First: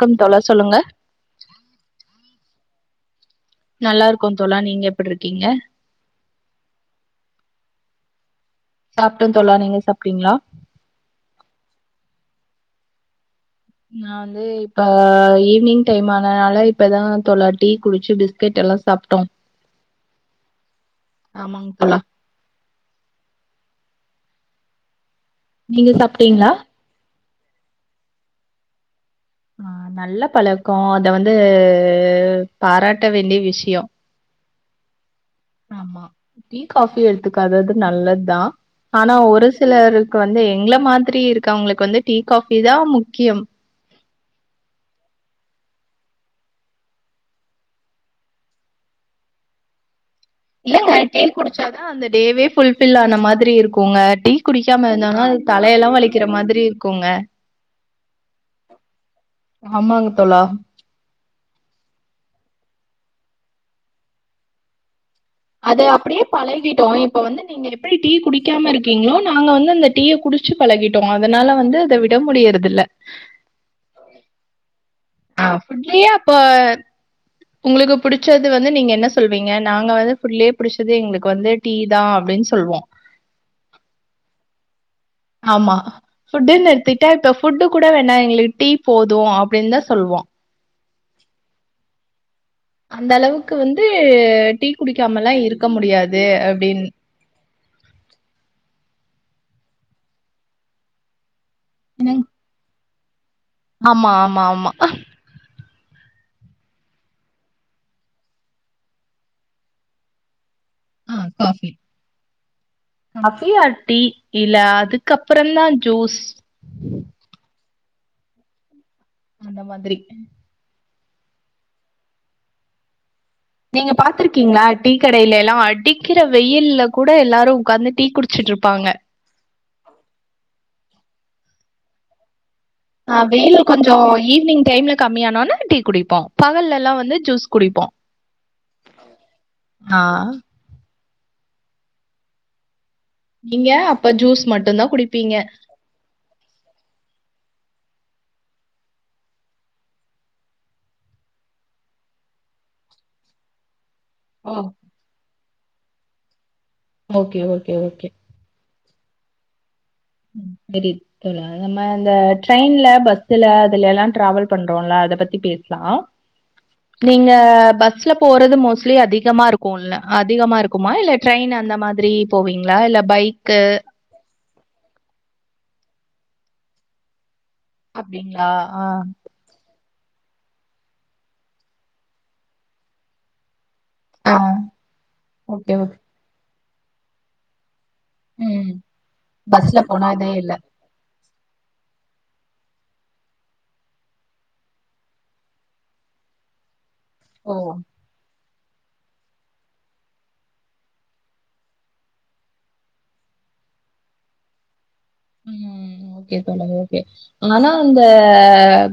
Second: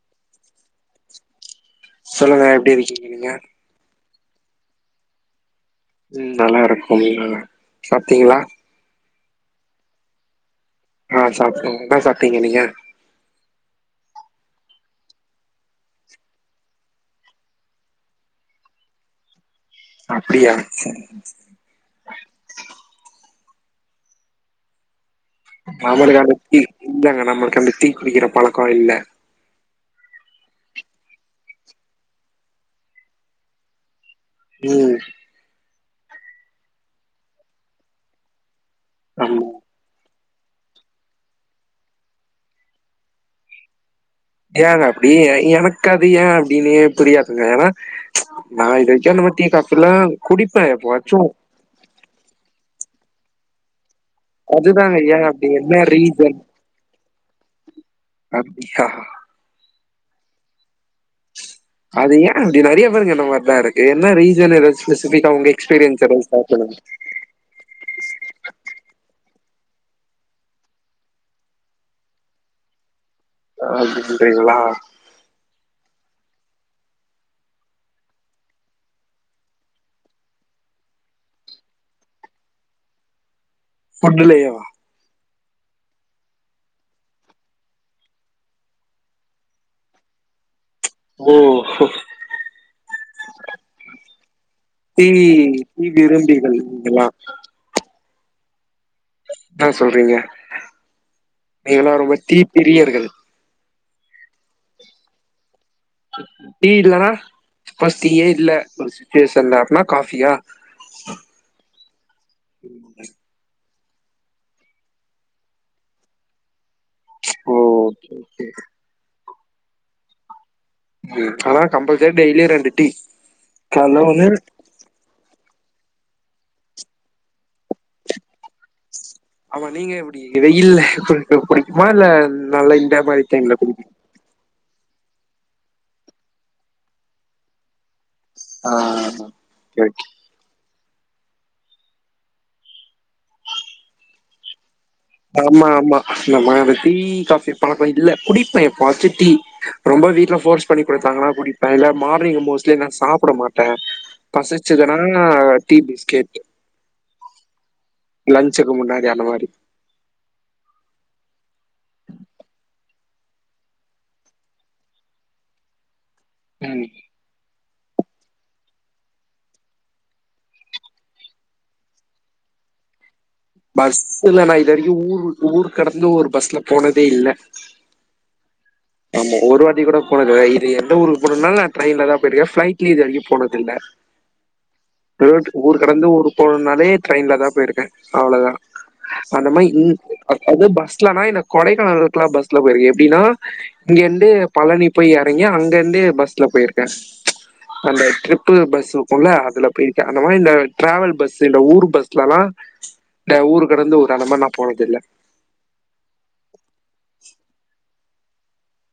க்கம் தோழா சொல்லுங்க. சொல்லுங்க எப்டி இருக்கீங்க நீங்க? நல்லாருக்கோ தோழா நீங்க எப்ட்ருக்கீங்க? ம் நல்லாருக்கோம் நீ நல்லா சாப்ட்டிங்களா? சாப்ட்டந் தோழா நீங்க சாப்டிங்ளா? ஆ சாப்டங் என்னா சாப்ட்டிங்க நீங்க? நா வந்து து இப்ப ஈவ்னிங் டைம் ஆனனால இப்பதா தோழா டீ குடிச்சு பிஸ்கெட் எல்லா சாப்ட்டோ. அப்டியா செரிங் செ ஆமாங் தோழா. நீங்க நம்மளுக்கு அந்த சாப்ட்டீங்களா டீ இல்லங்க நம்மளுக்கு அந்த டீ குடிக்கிற பழக்கோ இல்ல. ஆ நல்ல பழக்கோ அத வந்து பாராட்ட வேண்டிய விஷ்யோ. ம். ஆமா டீ காஃபி எடுத்துக்காதது நல்லத்தா ஆனா ஆமா ஒரு சிலரு க்கு வந்து எங்கள மாதிரி இருக்கவங்களுக்கு வந்து டீ காஃபி தா முக்கியம். ஏங்க அப்டி எ எனக்கு அது ஏ அப்டினே புரியாதுங்க ஏனா நா இதுவரைக்கு அந்த மாரி டீ காஃபில்லா இல்லங்க டீ குடிச்சாதா அந்த டேவே ஃபுல்ஃபில் ஆன மாதிரி இருக்குங்க. டீ குடிக்காம அதுதாங்க ஏ இருந்தாதா அது அப்டி என்ன தலையெல்லா வலிக்கிற ரீசன் மாதிரி இருக்குங்க. அப்டியா ஆமாங்க தோழா அது ஏ அப்டி நெறைய பேருக்கு இந்த மார்தா இருக்கு என்ன ரீசன் எதாச் ஸ்பெசிபிக்கா உங்க அது எக்ஸ்பீரியன்ஸ் அப்படியே எதாவ் ஷேர் பண்ணுங்க பழகிட்டோ இப்ப வந்து நீங்க எப்டி டீ குடிக்காம இருக்கீங்ளோ நாங்க வந்து அந்த டீய குடிச்சு பழகிட்டோ அதனால வந்து அத வி விட முடியறதில்ல அப்டின்றீங்ளா அப்டியாப்பே உங்ளுக்கு புடிச்சது வந்து நீங்க என்ன சொல்வீங்க நாங்க வந்து ஃபுல்லியே புடிச்சது எங்ளுக்கு வந்து டீ தா அப்டின் சொல்வோ ஃபுட்டுலேவா ஆமா ஃபுட்டுன்னு எட்த்துகிட்டா இப்ப ஃபுட்டு கூட வேணா எங்ளுக்கு டீ போது அப்டின்தா சொல்வோ ம் அந்தளவுக்கு வந்து டீ குடிக்காமலா இருக்க டீ முடியாது விரும்பிகள் அப்டின் நீங்களா னா சொல்றீங்க நீங்களா ரொம்ப என்னங் டீப் பிரியர்கள் ஆமா ஆமா ஆமா டீ இல்லனா ப்பாஸ் டீயே இல்ல ஒரு சுச்சுவேஷன்ல அப்புனா காஃபியா ஆ coffee um coffee or tea இல்ல அதுக்கப்பறந்தா ஜூஸ் ஓ ஓகே ஓகே அந்த மாதிரி ம் ஆனா கம்பல்சரி டெய்லி ரெண்டு டி நீங்க பாத்ருக்கீங்ளா டீ கடைல எல்லா அடிக்கிற வெயில்ல கூட எல்லாரு உக்காந்து டீ குடிச்சிட்ருப்பாங்க ஆமா நீங்க எப்டி வெயில்ல குடிக்க பிடிக்குமா இல்ல நல்லயி ஆ வெயில்ல கொஞ்சோ ஈவி்னிங் டைம்ல கம்மியானோன டீ குடிப்போ பகல்ல எல்லா வந்து ஜூஸ் குடிப்போ ஆ ஓகே ஓகே நீங்க அப்ப ஜூஸ் மட்டுந்தா குடிப் ஆமா ஆமா இந்த மாரி டீ, காஃபி பழக்கோ இல்ல குடிப்பே எப்பவாச்சோ டீ, ரொம்ப வீட்ல ஃபோர்ஸ்ப் பண்ணி குடுத்தாங்கனா குடிப்பே இல்ல மார்னிங் மோஸ்ட்லி நா சாப்ட மாட்டே ஓ பசிச்சதுனா tea biscuit okay okay okay லஞ்சுக்கு முன்னாடி அந்த மாரி ம் தெரிது தோழா நம்ம இந்த ட்ரெயின்ல பஸ்ல அதுல எல்லா டிராவல் பண்றோல அத பத்தி பேச்லா ம் நீங்க பஸ்ல போறது மோஸ்ட்லி அதிகமா இருக்குல்ல அதிகமா இருக்குமா இல்லட் ட்ரெயின் அந்த மாதிரி போவீங்ளா இல்ல பைக்கு பஸ்சுல நா இது வரைக்கு ஊர் விட்டு ஊர் கடந்து ஒரு பஸ்ல போனதே இல்ல அப்டிங்ளா ஆ ஆமா ஒரு வாட்டி கூட போனதுல்ல இது எந்த ஊருக்கு போனுனாலு நா ட்ரயின்லதா போயிருக்கே பிளைட்லியு இது வரைக்கு போனதில்ல ஆ ஓகே ஊர் ஓகே கடந்து ஊருக்கு போணுன்னாலே ட்ரெயின்ல தா போயிருக்கே அவ்ளோதா ம் அந்த மாரி பஸ்ல இங் போனா இதே இல்ல அது பஸ்லனா எனக் கொடைக்கானலுக்லா பஸ்ல போயிருக்கு எப்டின்னா இங்க இருந்து பழனி போய் எறங்கி அங்க இருந்து பஸ்ல போயிருக்கே ஓ அந்த ட்ரிப்பு பஸ்சு இருக்குல்ல அதுல போயிருக்கஅந்த மாரி இந்த டிராவல் பஸ் இந்த ஊர் பஸ்ல எல்லா இந்த ஊர் கடந்து [unintelligible] மாரி நா போனதில்ல ம் ஓகே தோழர் ஓகே ஆனா அந்த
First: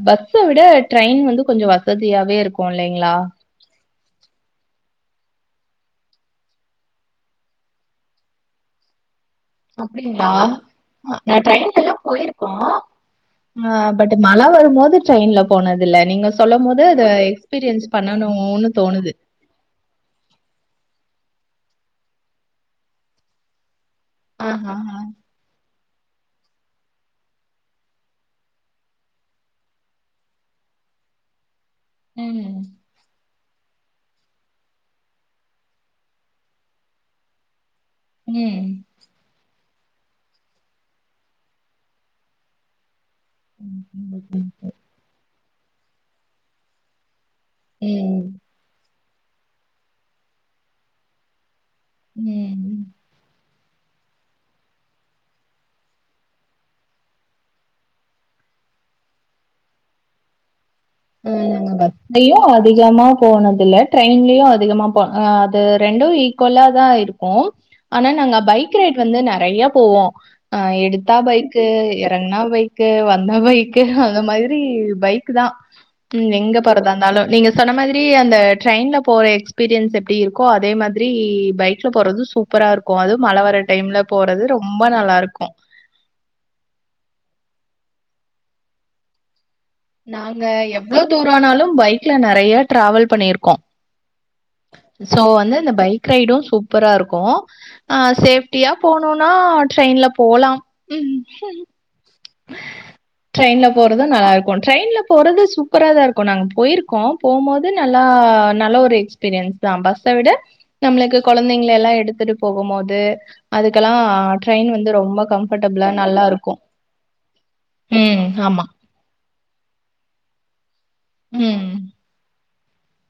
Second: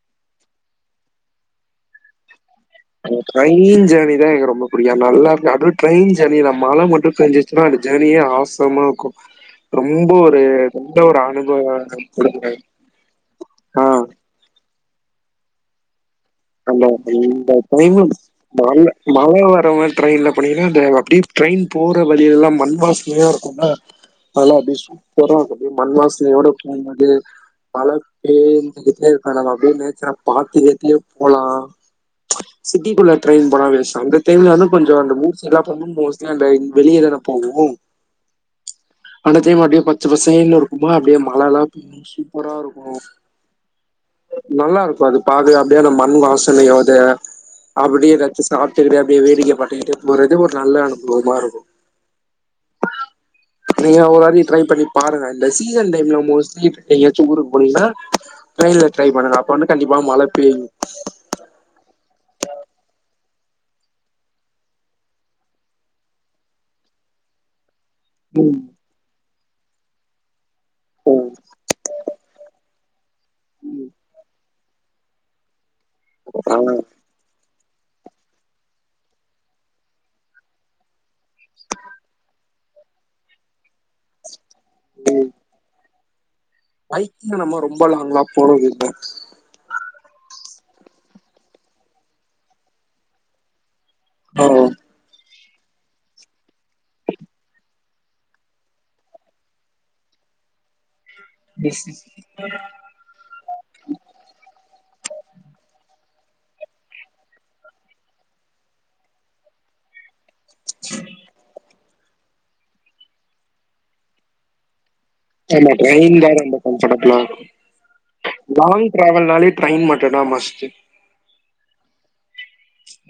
பஸ்ச விட ட்ரெயின் வந்து கொஞ்சோ வசதியாவே இருக்கு இல்லிங்களா ட்ரெயின் ஜோர்னி தா எனக்கு ரொம்ப புடிக்கு நல்லாருக்கு அதுவு ட்ரெயின் ஜோர்னியில மழ மட்டு பேஞ்சுரு ச்சுனா அந்த ஜோர்னியே ஆசமாக இருக்கு ரொம்ப அப்டிங்களா ஒரு நல்ல ஒரு நா அனுபவ ட்ரெயின்ல எல்லா போயிருக்கோ குடுக்குறாங்க ஆ பட் ம மழ வரும்போது ட்ரெயின்ல போனதில்ல நீங்க சொன் அந்த அந்த டைமு மழ தோணுது. மழ வர மாரி ட்ரெயின்ல போனீங்கன்னா அந்த அப்படியே ட்ரெயின் போற வழியெல்லா மண் வாசனையா இருக்குமா அதெல்லா ஆஹஹா அப்டியே சூப்பரா இருக்கு அப்டியே மண் வாசனையோடு போம் போது மழ பெய்ந்துகிட்டே இருக்க நம்ம அப்டியே நேச்சரா பாட்டு கேட்டுடே போலா ம் சிட்டிக்குள்ள ட்ரெயின் போன வேஸ்ட் அந்த டைம்ல வந்து கொஞ்சோ அந்த மூஸ் எல்லா பக்கமு மோஸ்ட்லி அந்த ட்ரெயின் வெளிய தானே போகு ம் அந்த டைம் அப்டியே பச்ச பசேன்னு இருக்குமா அப்டியே மல எல்லா சூப்பரா இருக்கு நல்லா இருக்கு அத பாக்க அப்படியே அந்த மண் வாசனையோடு அப்டியே ம் எதாச்சு சாப்ட்டுக்கிட்டே அப்டியே வேடிக்க பாத்துட்டு போறது ஒரு நல்ல அனுபவமா இருக்கு ம் ஆஹ நீங்களு ஒரு வாட்டி ட்ரை பண்ணி பாருங்க இந்த சீசன் டைம்ல மோஸ்ட்லி எங்கயாச்சு ஊருக்கு போனீங்கன்னா ட்ரெயின்ல ட்ரை பண்ணுங்க அப்ப வந்து கண்டிப்பா மழ பெய்யு அ நாங்க பஸ்லயு அதிகமா போனதில்ல ட்ரெயின்லயு அதிகமா போ அது ரெண்டு ஈக்குல்லா தா இரு க்கு ஆனா நாங்க ம் பைக் ரைட் வந்து நெறையா போவோ ஆ எடுத்தா ம் பைக்கு எறங்ன்னா பைக் கு வந்தா பைக்கு ம் அந்த மாரி பைக் தா ம் எங்க ஆ போறதா இருந்தாலு நீங்க சொன்ன மாதிரி அந்த ட்ரெயின்ல போற எக்ஸ்பீரியன்ஸ் எப்டி இருக்கோ அதே மாதிரி பைக்ல போறது சூப் சூப்பரா இருக்கு அதுவு மழ வர டைம்ல போறது ரொம்ப நல்லா இருக்கு பைக்கில நம்ம ரொம்ப லாங்ல்லா போறதில்ல நாங்க எவ்ளோ தூரனாலு பைக்ல நெறைய டிராவல் பண்ணி இருக்கோ ஓ சோ வந்து இந்த பைக் ரைட்டு சூப்பரா இருக்கு ஆ சேஃப்டியா போனுன்னா ட்ரெயின்ல போலா ம் ஸ் ட்ரெயின்ல போறது நல்லா இருக்கு ட்ரெயின்ல போறது சூப்பரா தா இருக்கு நாங்க போயிருக்கோ போம்போது ந்து நல்லா நல்ல ஒரு எக்ஸ்பீரியன்ஸ் தா பஸ்ஸ விட நம்மளுக்கு கொழந்தைங்கள எல்லா எடுத்துட்டு போம் போது அதுக்கெல்லா ட்ரெயின் வந்து ரொம்ப ஆமா கம்ஃபர்ட்டாளா ட்ரெயின் நல்லா தா இருக்கு ரொம்ப கம்ஃபர்டபுளா லாங் டிராவல்னாலே ட்ரெயின் மட்டுதா மஸ்ட்டு ம்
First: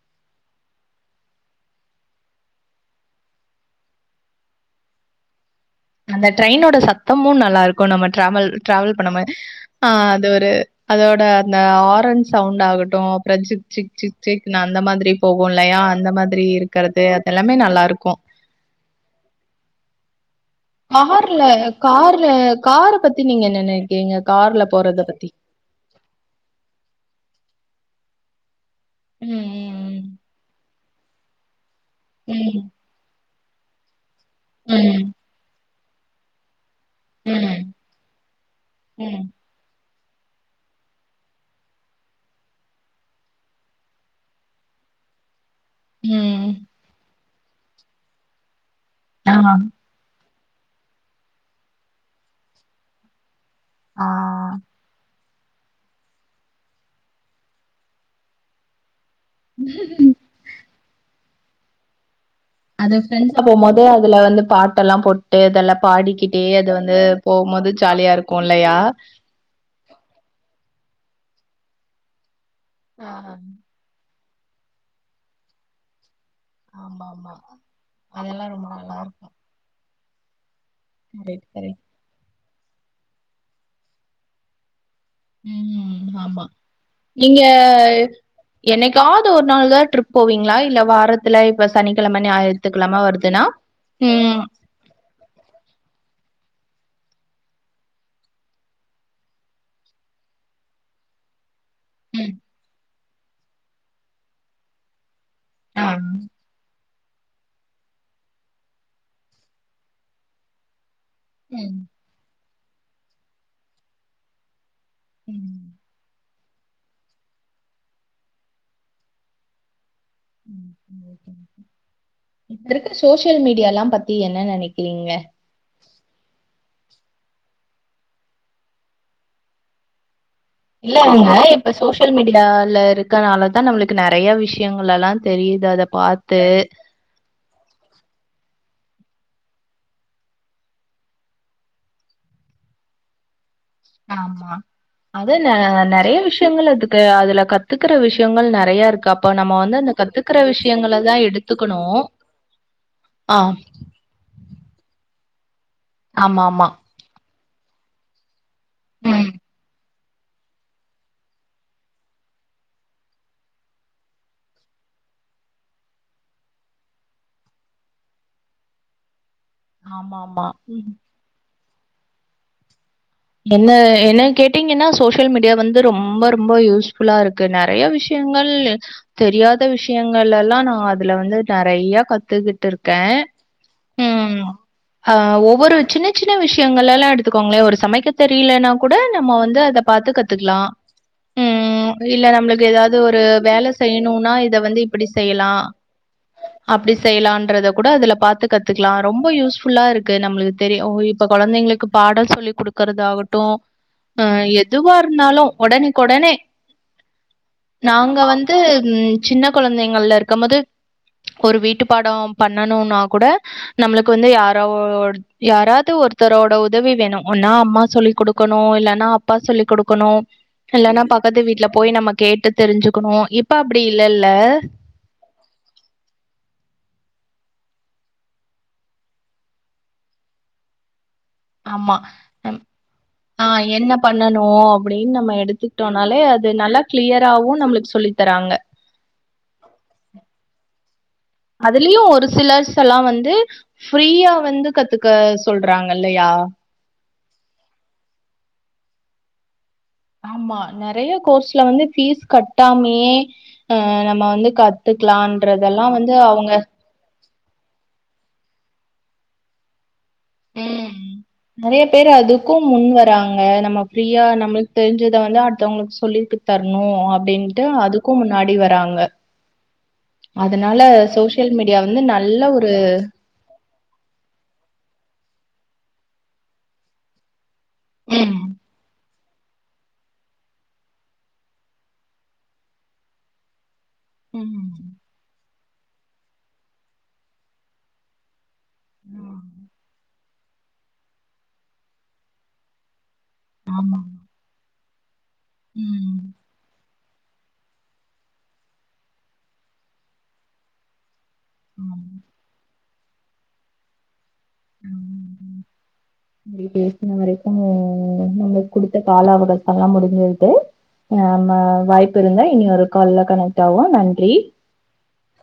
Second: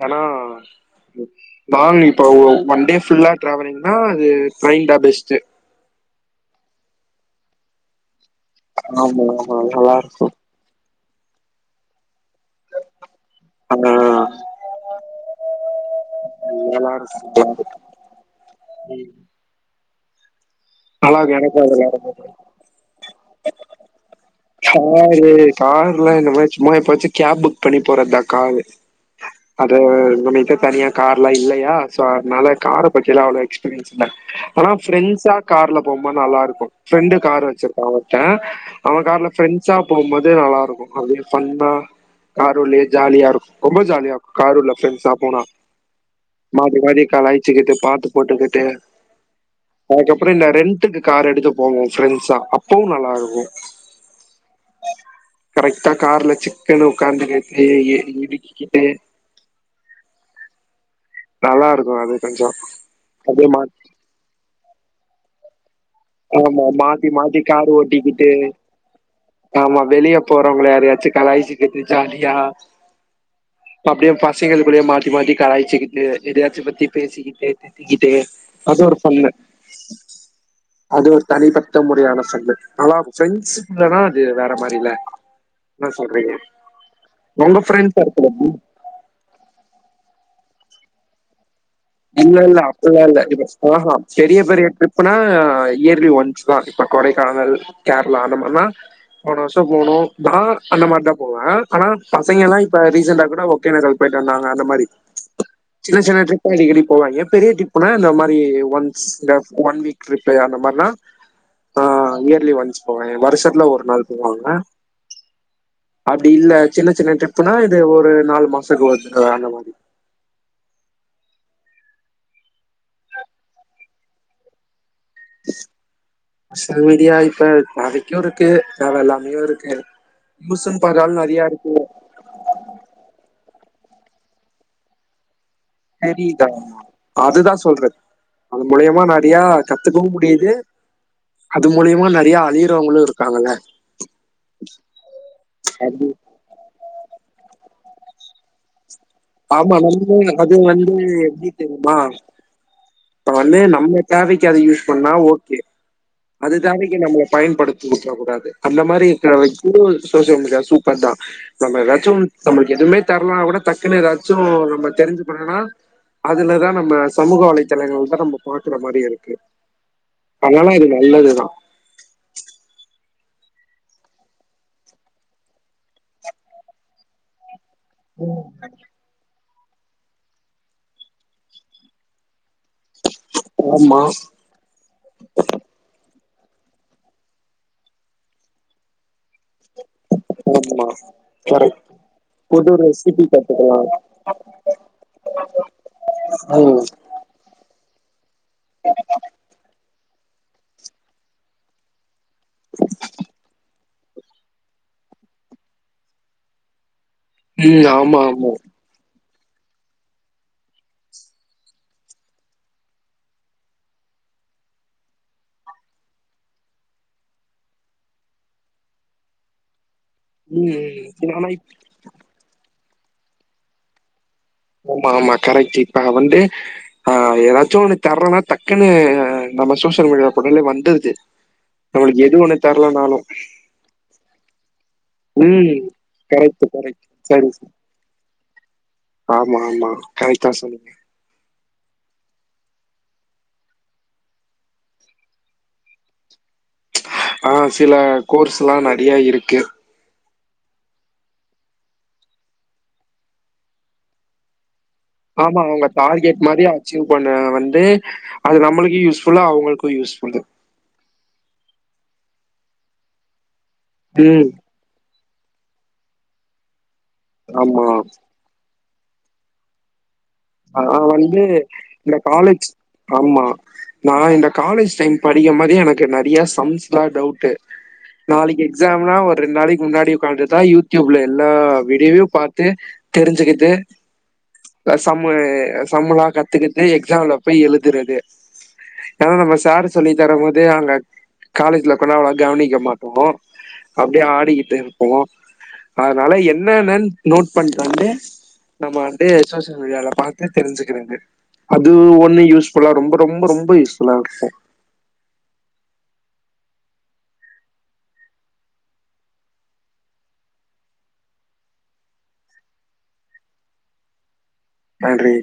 ஆனா நா இப்ப ஒன்டே ஃபுல்லா டிராவலிங்னா அது ட்ரெயின் தா பெஸ்ட் அந்த ட்ரெயினோட சத்தமு நல்லா இருக்கு நம்ம ட்ராவல் ட்ராவல் பண்ணம ஆமா ஆமா ஆ அது நல்லாருக்கு ஒரு அதோட அந்த ஆரண் சவுண்ட் ஆகட்டு அப்றோ சிக் ஆ சிக் சிக் சிக் நா அந்த மாதிரி போகு இல்லையா அந்த மாதிரி இருக்கறது அதெல்லாமே நல்லா இருக்கு ம் இருக்கு கார்ல எனக்கு அதெல்லா ரொம்ப காரு புடிக்கு கார பத்தி நீங்க என்ன நெனைக்கிறீங்க கார்ல போறத பத்தி கார்ல இந்த மாரி சும்மா எப்போவாச்சு கேப் புக் பண்ணி போறதுதா காரு ம் அது நம்மகிட்ட தனியா கார்லா இல்லையா சோ அதனால ம் கார பத்தி எல்லா அவ்ளோ எக்ஸ்பீரியன்ஸ் இல்ல ஆனா ம் ஃப்ரெண்ட்ஸா கார்ல போம்போது நல்லா இருக்கு ஃப்ரெண்டு கார் ம் வச்சிருக்கான் ஒருத்த அவன் ம் கார்ல ஃப்ரெண்ட் ஸ்சா போபோது நல்லா இருக்கு அதையு ஃபண்தா காருலயே ஜாலியா இருக்கு ரொம்ப ஜாலியா இருக்கு காருள்ள ப்ரெண்ட்ஸா போனா ம் மாரி மாரி கலாய்ச்சுக்கிட்டு பாட்டு போட்டுக்கிட்டு ஆ அதுகப்பறோ இந்த ரெண்ட்டக்கு கார் எடுக்க போவோ ஃப்ரெண்ட்ஸா அப்பவு நல்லா இருக்கு ஆ கரெக்டா கார்ல சிக்குனு உக்காந்துகிட்டு இருக்கி கிட்டு உ நல்லா இருக்கு அது கொஞ்சோ அது ஃப்ரெண்ட்ஸ போமோது அதுல வந்து பாட்ட எல்லா போட்டு அதெல்லா பாடிகிட்டே ஆமா அது வந்து மாத்தி மாத்தி கார் போபோது ஜாலியா ஓட்டிக்கிட்டு இருக்கு இல்லயா ஆமா வெளிய போறவங்கள யாரயாச்சு கலாய்ச்சுகிட்டு ஜாலியா ஆ அப்டியே பசங்களுக்குள்ளே மாத்தி மாத்தி கலாய்ச்சு கி ட்டு எதாச்சும் பத்தி ஆமா ஆமா பேசிக்கிட்டு திட்டிக்கிட்டு அதெல்லா ரொம்ப அது நல்லா ஒரு இருக்கு ஃபண்ணு அது ஒரு கரெக்ட் தனிப்பட்ட கரெக்ட் முறையான சங்க ஆன ஃப்ரெண்ட்சுகுல்லனா அது வேற மாரில ம் ஆமா நீங்க உங்க ஃப்ரெண்ட்ஸ் இருக்கிறது எனக் ஏதாவது ஒரு நாள் தா ட்ரிப் போவீங்ளா இல்ல வார இல்ல இப்ப சனிக்கிழம இல்ல இல்ல ஞாயித்துக்கிழம அப்பல்லாம் வருதுன்னா ம் எப்பனா இயர்லி ஒன்ஸ் தா இப்ப கொடைக்கானல் கேரளா அந்த மாரினா போன வருஷம் போனோ நா அந்த மாரிதா போவ ஆனா ம் பசங்கலா இப்ப ரீசண்டா கூட ஓகேனகல் போயிட்டு வந்தாங்க அந்த மாரி ஆ சின்ன சின்ன ட்ரி ப்பு அடிக்கடி போவாங்க பெரிய ட்ரிப்னா இந்த மாதிரி ஒன்ஸ் ஒன் வீக் ட்ரிப் அந்த மார்னா ம் ஆ இயர்லி ஒன்ஸ் போவ வருஷத்துல ஒரு நாள் போவாங்க ம் அப்டி இல்ல சின்ன சின்ன ட்ரிப்னா இது ஒரு நாலு மாச ஒருக்கா அந்த மாரி ம் ம் ஓகே ஓகே இப்ப இருக்க சோசியல் மீடியால்லா பத்தி என்ன நெனைக்கிறீங்க சல் மீடியா இப்ப தேவைக்கு இருக்கு தேவ இல்லாமையு இருக்கு யூஸ்சுன் பாத்தா நறையா இருக்கு சோஷியல் மீடியால இருக்கனால தா நம்மளுக்கு நெறைய விஷயங்கள் எல்லா தெரியுது அத பாத்து. தெரிதா அது தா சொல்ற அது மூலியமா நறையா கத்துக்கவு முடிது அது மூலியமா நறையா அழியிறவங்களு இருக்காங்கல்ல ஆமா அது ந அது நறைய விஷய விஷயங்கள் அதுக்கு அதுல கத்துக்கற விஷயங்கள் நெறய இருக்கு அப் இப்ப நம்ம ஆமா வந்து அந்த நம்ம கத்துக்கற அது வந்து விஷயங்களதா எப்டி எடுத்துக்கணு தெரியுமா இப்ப வந்து நம்ம தேவைக்கு அத யூஸ் பண்ணா ஓகே அது ஆமாமா. தேவைக்கு நம்மள பயன்படுத்திக்க வுட்ற கூடாது அந்த மாரி ம். இருக்குற வரைக்கு சோசியல் மீடியா சூப்பர் தா நம்ம ஏதாச்சும் நம்ளுக்கு எதுவுமே தெர்லனா கூட தக்குன்னு எதாச்சு நம்ம தெரிஞ்சு பண்ணணுனா அதுலதா நம்ம சமூக வலை [unintelligible] தா நம்ம பாக்குற மாரி இருக்கு ஆமாமா. அனால ம். இது நல்லது தா என்ன என்ன கேட்டீங்கன்னா சோசியல் மீடியா வந்து ரொம்ப ரொம்ப யூஸ்ஃபுல்லா இருக்கு நெறய விஷ் விஷயங்கள் தெரியாத விஷயங்கள்லல்லா நா அதுல வந்து நெறய கத்துக்குட் டுருக்கே ஆமா ம் ஆஹ் ஒவ்வொரு சின்ன சின்ன விஷயங்கள எல்லா எடுத்துக்கோங்களே ஒரு சமைக்க தெரியலனா கூட நம்ம வந்து அத பாத்து கத்துக்லா ஆமா கரெக்ட் ம் இல்ல நம்ளுக்கு புது ஏதாவது ஒரு ரெசிபி வேலை கத்துக்கலா செய்யணுனா இத வந்து இப்டி செய்யலா ம் செய்யலான்றத கூட அதுல பாத்து கத்துகலா ரொம்ப யூஸ்ஃபுல்லா இருக்கு நம்மளுக்கு தெரியும் இப்போ கொழந்தைங்களுக்கு பாடோ சொல்லி க்கறதாகட்டு அ எதுவா இருந்தாலு உடனக் உடனே ம் நாங்க ஆமா ஆமா வந்து சின்ன கொழந்தைங்கள்ல இருக்கம் போது ஒரு வீட்டு பாடோ பண்ணனுனா கூட நம்ளுக்கு வந்து யாராவ யாராவது ஒருத்தரோட உதவி வேணு ஒன்னா அம்மா சொல்லி குடுக்கணு இல்லன்னா அப்பா சொல்லி குடுக்கணு ம் இல்லன்னா ம் பக்கத்து ஆனா வீட்ல இப் போய் நம்ம கேட்டு தெரிஞ்சுக்கணு இப்ப அப்டி இல்லல்ல ஓமா ஆமா கரெக்ட்டு இப்ப வந்து ஆ எதாச்சு ஒன்னு தர்லனா தக்குன்னு நம்ம சோசியல் மீடியாவ போட்டாலே வந்துருது ஆமா நம்ளுக்கு எது ஒன்னு தெர்லனா ஆ என்ன பண்ணனு அப்டின் நம்ம ம் எடுத்துக்கிட்டோனாலே அது கரெக்ட் நல்லா கரெக்ட் சரி கிளியராவு சரி நம்ளுக் சொல்லி தராங்க ஆமா ஆமா கரெக்ட்டா சொன்னீங்க அதுலயு ஒரு சிலர்ஸ்சல்லா வந்து ஃப்ரீயா வந்து கத்துக்க சொல்றாங்கல்லயா ஆ சில கோர்ஸ்ல்லா நெறயா இருக்கு ஆமா நெறய கோர்ஸ்ல வந்து ஃபீஸ் கட்டாமயே அ நம்ம வந்து கத் த்துக்கலான்றதெல்லா வந்து அவங்க அச்சிவ் பண்ண வந்து அது நம்மளுக்கு யூஸ்ஃபுல்லு அவங்களுக்கு யூஸ்ஃபுல்லு ம் நெறய பேர் அதுக்கு முன் வராங்க நம்ம ஃப்ரீயா ம் நம்ளுக் தெரிஞ்சத வந்து அடுத்தவங்களுக்கு சொல்லித் தரணு அப்டின்ட்டு ஆமா அதுக்கு முன்னாடி வராங்க அதனால நா வந்து சோசியல் மீடியா வந்து இந்த நல்ல காலேஜ் ஒரு ஆமா நா இந்த காலேஜ் டைம் படிக்க மாரி எனக்கு நெறய சம்ஸ்லா டவுட்டு ம் நாளைக்கு எக்ஸாம்னா ஒரு ரெண்டு நாளைக்கு முன்னாடி உக்காந்துதா யூடியூப்ல எல்லா வீடியோவயு பாத்து தெரிஞ்சுக்கிட்டு ம் சம்மு சம்முளா கத்துக்கிட்டு எக்ஸாம்ல போய் எழுதுறது ஏன்னா நம்ம சார் சொல்லி தரும் போது அங்க காலேஜ்ல கூடோ அவ்ளவா கவனிக்க மாட்டோ ஆமா அப்டியே ஆடிக்கிட்டு இருப்போ ம் அதனால என்னனன் நோட் பண்டுவந்து நம்ம வந்து சோசியல் மீடியால பாத்து தெரிஞ்சுக்கிறது அது ஆமா ஒண்ணு யூஸ்ஃபுல்லா ரொம்ப ரொம்ப ரொம்ப யூஸ்புல்லா இருக்கு இப்டே பேசின வரைக்கு நம்மளுக்கு குடுத்த கால அவகாசல்லா முடிஞ்சுவிட்டு நாம வாய்ப்பு இருந்தா இனி ஒரு கால்ல கனெக்ட் ஆவோ நன்றி நன்றி